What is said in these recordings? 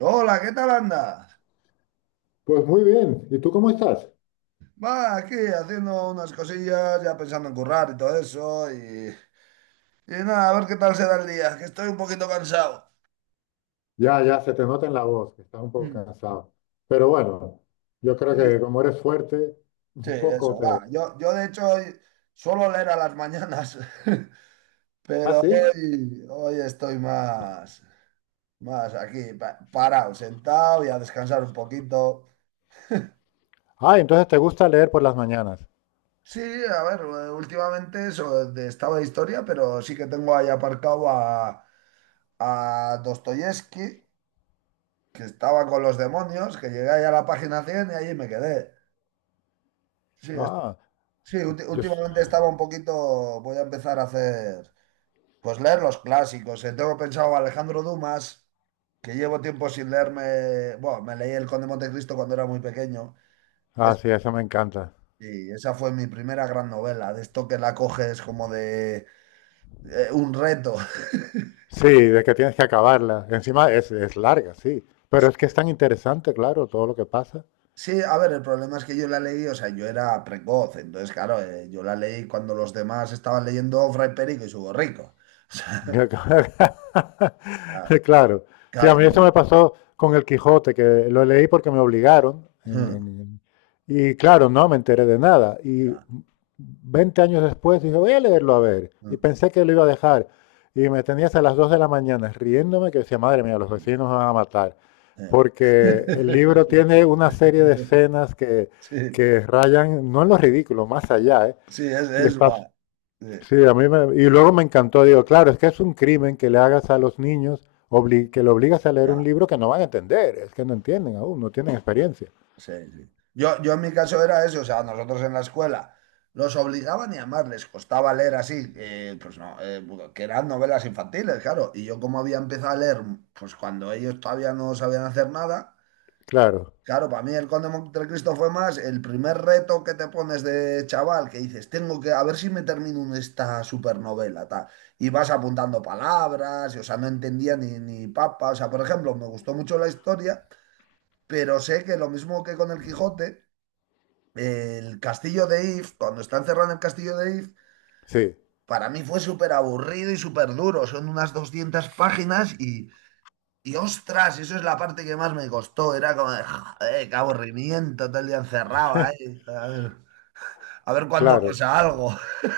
Hola, ¿qué tal andas? Pues muy bien. ¿Y tú cómo estás? Va, aquí haciendo unas cosillas, ya pensando en currar y todo eso, y nada, a ver qué tal se da el día, que estoy un poquito cansado. Ya, ya, se te nota en la voz que estás un poco Mm. cansado. Pero bueno, yo creo que Sí, como eres fuerte, sí, un poco eso, va. te... Yo de hecho hoy suelo leer a las mañanas, Ah, pero sí. hoy estoy más, más aquí, parado, sentado y a descansar un poquito. Ah, entonces te gusta leer por las mañanas. Sí, a ver, últimamente estaba de historia, pero sí que tengo ahí aparcado a Dostoyevsky, que estaba con los demonios, que llegué ahí a la página 100 y allí me quedé. Sí, Ah, sí, yo... s- últimamente estaba un poquito, voy a empezar a hacer, pues leer los clásicos. Tengo pensado Alejandro Dumas, que llevo tiempo sin leerme. Bueno, me leí El Conde de Montecristo cuando era muy pequeño, que Ah, es- sí, eso me encanta. y esa fue mi primera gran novela, de esto que la coges como de un reto. Sí, de que tienes que acabarla. Encima es larga, sí. Pero es que es tan interesante, claro, todo lo que pasa. Sí, a ver, el problema es que yo la leí, o sea, yo era precoz, entonces, claro, yo la leí cuando los demás estaban leyendo Fray Perico y su borrico. O sea, Claro. Sí, a claro, claro, mí eso me y pasó con El Quijote, que lo leí porque me obligaron. no, Y claro, no me enteré de nada. Y claro, 20 años después dije, voy a leerlo a ver. Y mm, pensé que lo iba a dejar. Y me tenías a las 2 de la mañana riéndome que decía, madre mía, los sí, vecinos me van a matar. eh. Porque el libro tiene una serie de escenas que, Sí, que rayan, no en lo ridículo, más allá, ¿eh? sí, es, Y es está guay. Sí, sí, a mí me, y luego me encantó, digo, claro, es que es un crimen que le hagas a los niños, que le obligas a leer un claro. libro que no van a entender, es que no entienden aún, no tienen Bueno, experiencia. sí, sí. Yo en mi caso era eso, o sea, nosotros en la escuela los obligaban y además les costaba leer así, pues no, que eran novelas infantiles, claro, y yo, como había empezado a leer, pues cuando ellos todavía no sabían hacer nada, Claro, claro, para mí El Conde de Montecristo fue más el primer reto que te pones de chaval, que dices, tengo que, a ver si me termino esta supernovela, tal, y vas apuntando palabras, y, o sea, no entendía ni, ni papa. O sea, por ejemplo, me gustó mucho la historia, pero sé que, lo mismo que con el Quijote, el castillo de If, cuando está encerrado en el castillo de If, sí, para mí fue súper aburrido y súper duro. Son unas 200 páginas y ostras, eso es la parte que más me costó. Era como, de, joder, qué aburrimiento, todo el día encerrado ahí. A ver cuándo claro. pasa algo.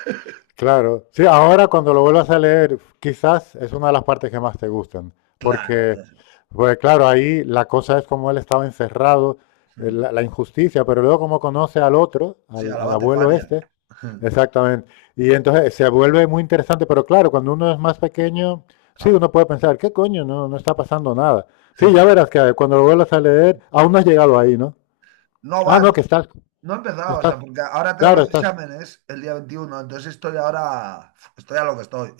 Claro, sí, ahora cuando lo vuelvas a leer, quizás es una de las partes que más te gustan, Claro. porque, pues claro, ahí la cosa es como él estaba encerrado, la injusticia, pero luego como conoce al otro, Sí, a al, la al abuelo Batefaria. este, exactamente, y entonces se vuelve muy interesante, pero claro, cuando uno es más pequeño, sí, Ah, uno puede pensar, ¿qué coño? No, no está pasando nada. Sí, ya verás que cuando lo vuelvas a leer, aún no has llegado ahí, ¿no? no va, Ah, no, que estás, no he empezado, o estás, sea, porque ahora tengo claro, los estás. exámenes el día 21, entonces estoy ahora, estoy a lo que estoy.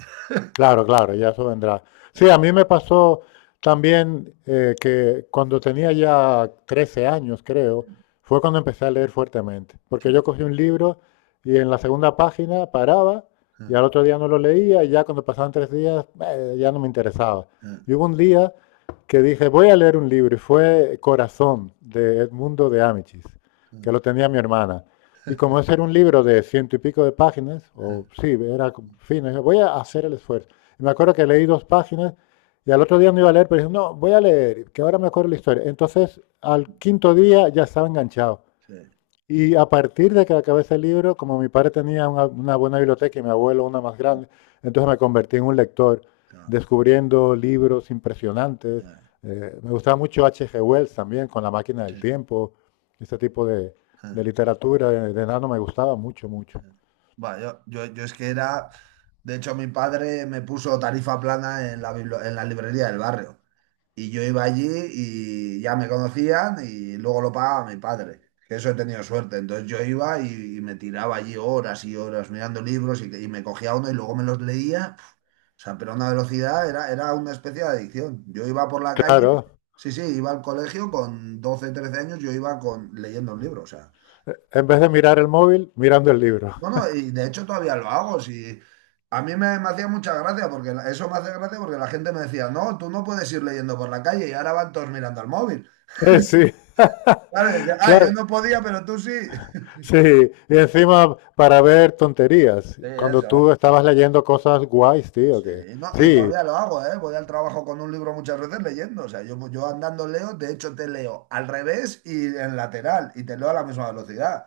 Claro, claro, ya eso vendrá. Sí, a mí me pasó también que cuando tenía ya 13 años, creo, fue cuando empecé a leer fuertemente. Porque yo cogí un libro y en la segunda página paraba y al otro día no lo leía y ya cuando pasaban 3 días ya no me interesaba. 对，嗯嗯嗯嗯嗯，sí, Y hubo un día que dije, voy a leer un libro y fue Corazón de Edmundo de Amichis, que lo tenía mi hermana. Y como ese era un libro de ciento y pico de páginas, o sí, era fino, dije, voy a hacer el esfuerzo. Me acuerdo que leí dos páginas y al otro día no iba a leer, pero dije, no, voy a leer, que ahora me acuerdo la historia. Entonces, al quinto día ya estaba enganchado. Y a partir de que acabé ese libro, como mi padre tenía una buena biblioteca y mi abuelo una más mm, grande, entonces me convertí en un lector, ah, descubriendo libros impresionantes. ah, Me gustaba mucho H. G. Wells también, con La máquina sí, del tiempo, este tipo de ah. literatura de nano me gustaba mucho, mucho. Va, yo es que era, de hecho mi padre me puso tarifa plana en en la librería del barrio. Y yo iba allí y ya me conocían y luego lo pagaba mi padre, que eso he tenido suerte. Entonces yo iba y me tiraba allí horas y horas mirando libros y me cogía uno y luego me los leía. Pf, o sea, pero a una velocidad, era, una especie de adicción. Yo iba por la calle, Claro, sí, sí, iba al colegio con 12 13 años, yo iba con, leyendo un libro. O sea, en vez de mirar el móvil, mirando el libro. bueno, y de hecho todavía lo hago. Si, a mí me hacía mucha gracia, porque eso me hace gracia porque la gente me decía, no, tú no puedes ir leyendo por la calle, y ahora van todos mirando al móvil. Sí. Claro, dice, ah, yo Claro, no podía, pero tú sí. sí, y encima para ver tonterías, Sí, cuando eso, tú ¿eh? estabas leyendo cosas guays, tío, Sí, que no, y sí. todavía lo hago, ¿eh? Voy al trabajo con un libro muchas veces leyendo. O sea, yo andando leo, de hecho te leo al revés y en lateral, y te leo a la misma velocidad.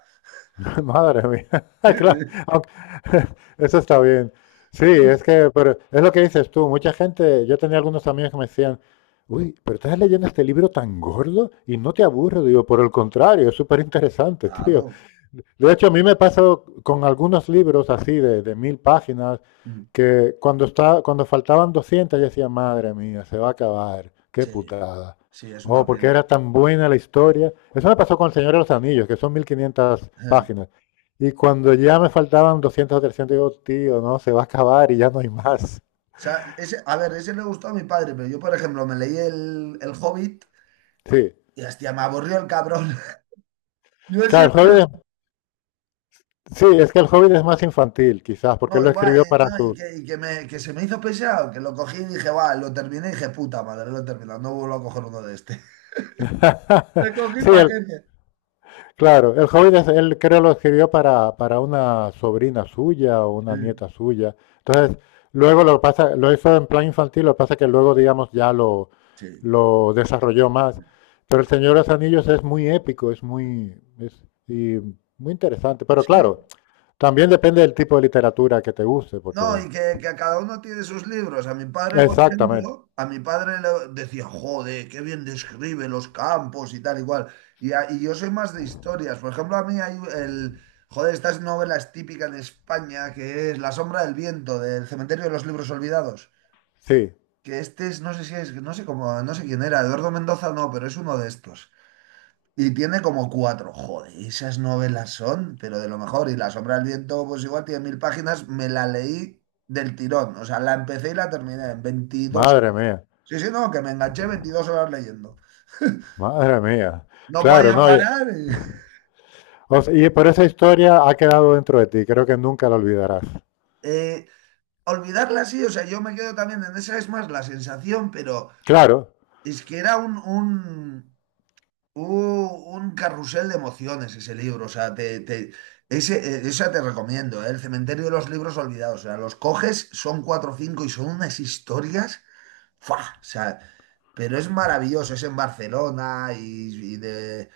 Madre mía. Claro, aunque- eso está bien. Sí, Sí, es sí. que, pero es lo que dices tú, mucha gente, yo tenía algunos amigos que me decían, uy, pero estás leyendo este libro tan gordo y no te aburre, digo, por el contrario, es súper interesante, tío. Claro. De hecho, a mí me pasa con algunos libros así de 1000 páginas, Mm, que cuando está, cuando faltaban 200 yo decía, madre mía, se va a acabar, qué sí, putada. sí, es Oh, una porque pena. era tan buena la historia. Eso me Ajá. pasó con El Señor de los Anillos, que son 1500 O páginas. Y cuando ya me faltaban 200 o 300, digo, tío, no, se va a acabar y ya no hay más. sea, ese, a ver, ese le gustó a mi padre, pero yo, por ejemplo, me leí el Hobbit, Sí. y hostia, me aburrió el cabrón. Yo sí. Claro, el Hobbit es- sí, es que el Hobbit es más infantil, quizás, porque él No, lo igual, escribió para no, su... que se me hizo pesado, que lo cogí y dije, va, lo terminé y dije, puta madre, lo he terminado, no vuelvo a coger uno de este. Te cogí sí, el- paquete. claro, el Hobbit es- él creo lo escribió para una sobrina suya o Sí, una nieta suya. no, Entonces, luego lo pasa, lo hizo en plan infantil, lo que pasa que luego, digamos, ya sí. lo desarrolló más. Pero el Señor de los Anillos es muy épico, es muy, es, y muy interesante. Pero claro, Sí. también depende del tipo de literatura que te guste, No, porque... y que a cada uno tiene sus libros. A mi padre, por Exactamente, ejemplo, a mi padre le decía, joder, qué bien describe los campos y tal y cual. Y yo soy más de historias. Por ejemplo, a mí hay el, joder, estas novelas típicas de España, que es La sombra del viento, del Cementerio de los Libros Olvidados, sí. que este es, no sé si es, no sé cómo, no sé quién era, Eduardo Mendoza no, pero es uno de estos. Y tiene como cuatro, joder, esas novelas son, pero de lo mejor. Y La sombra del viento, pues igual tiene 1000 páginas, me la leí del tirón. O sea, la empecé y la terminé en veintidós Madre horas. mía, Sí, sí, no, que me enganché 22 horas leyendo. madre mía. No Claro, podía no. Y, parar. O sea, y por esa historia ha quedado dentro de ti, creo que nunca la olvidarás. Eh, olvidarla sí, o sea, yo me quedo también en esa, es más la sensación, pero Claro. es que era un carrusel de emociones ese libro. O sea, te, ese, esa te recomiendo, ¿eh? El Cementerio de los Libros Olvidados. O sea, los coges, son cuatro o cinco y son unas historias, ¡fua! O sea, pero es maravilloso, es en Barcelona y de,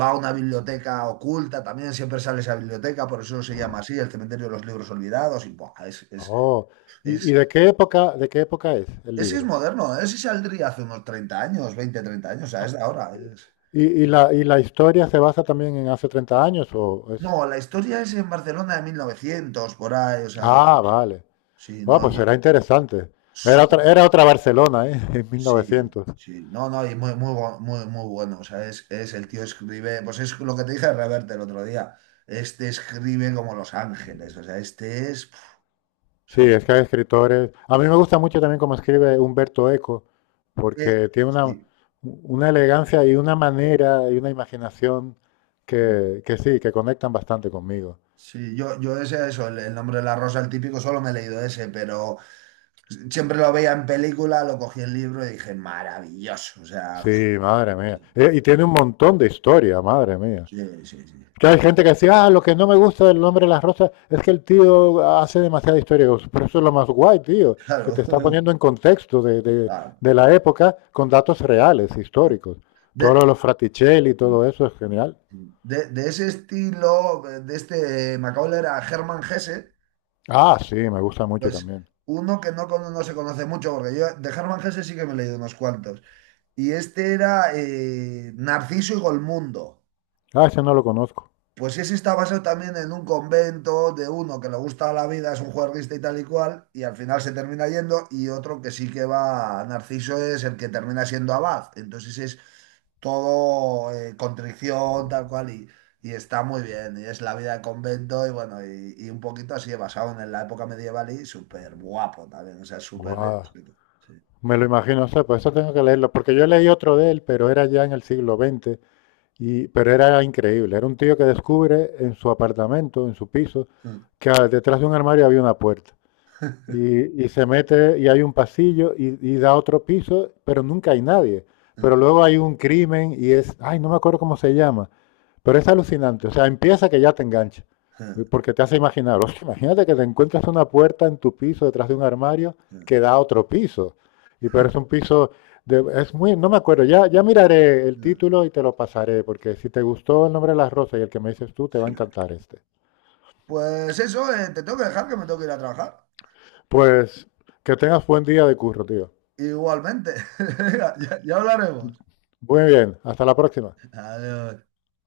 va a una biblioteca oculta, también siempre sale esa biblioteca, por eso se llama así, el Cementerio de los Libros Olvidados, y ¡buah! Es, es, Oh, y es, de qué época es el ese es libro? moderno, ¿eh? Ese saldría hace unos 30 años, 20 30 años, o sea, Ah, es de ahora. es- ¿y, y la historia se basa también en hace 30 años o es... No, la historia es en Barcelona de 1900 por ahí, o sea, sí, Ah, vale. sí, Ah, no, pues será interesante. Su- Era otra Barcelona, ¿eh? En sí, 1900. sí, no, no, y muy, muy, muy, muy bueno, o sea, es el tío escribe, pues es lo que te dije de Reverte el otro día, este escribe como Los Ángeles, o sea, este es, pf, o Sí, sea, es que hay escritores. A mí me gusta mucho también cómo escribe Humberto Eco, este, porque tiene sí, una elegancia y una manera y una imaginación sí. Que sí, que conectan bastante conmigo. Sí, yo ese, eso, el Nombre de la Rosa, el típico, solo me he leído ese, pero siempre lo veía en película, lo cogí el libro y dije, maravilloso, o sea, pf, Sí, madre mía. sí, Y tiene un montón de historia, madre mía. sí, sí, sí, Que hay gente que decía, ah, lo que no me gusta del nombre de las rosas es que el tío hace demasiada historia. Digo, pero eso es lo más guay, tío, que claro. te está poniendo en contexto Claro. de la época con datos reales, históricos. De, Todo lo de los Fraticelli y todo eso es genial. de ese estilo, de este Macaulay era Hermann Hesse, Ah, sí, me gusta mucho pues también. uno que no, no se conoce mucho, porque yo de Hermann Hesse sí que me he leído unos cuantos. Y este era Narciso y Golmundo. Ah, ese no lo conozco. Pues ese está basado también en un convento, de uno que le gusta la vida, es un juerguista y tal y cual, y al final se termina yendo, y otro que sí que va, Narciso es el que termina siendo abad. Entonces es todo contrición, tal cual, y está muy bien, y es la vida de convento, y bueno, y un poquito así basado en la época medieval, y súper guapo también, o sea, súper bien. Guau. Sí. Me lo imagino, o sea, por eso tengo que leerlo, porque yo leí otro de él, pero era ya en el siglo XX, y, pero era increíble. Era un tío que descubre en su apartamento, en su piso, que ah, detrás de un armario había una puerta. Y se mete y hay un pasillo y da otro piso, pero nunca hay nadie. Pero luego hay un crimen y es, ay, no me acuerdo cómo se llama, pero es alucinante. O sea, empieza que ya te engancha, porque te hace imaginar, "Hostia, imagínate que te encuentras una puerta en tu piso detrás de un armario que da a otro piso. Y pero es un piso de, es muy, no me acuerdo, ya, ya miraré el título y te lo pasaré, porque si te gustó el nombre de las rosas y el que me dices tú, te va Sí. a encantar este. Pues eso, te tengo que dejar, que me tengo que ir a trabajar. Pues que tengas buen día de curro, tío. Igualmente. Venga, ya ya hablaremos. Muy bien, hasta la próxima. Adiós.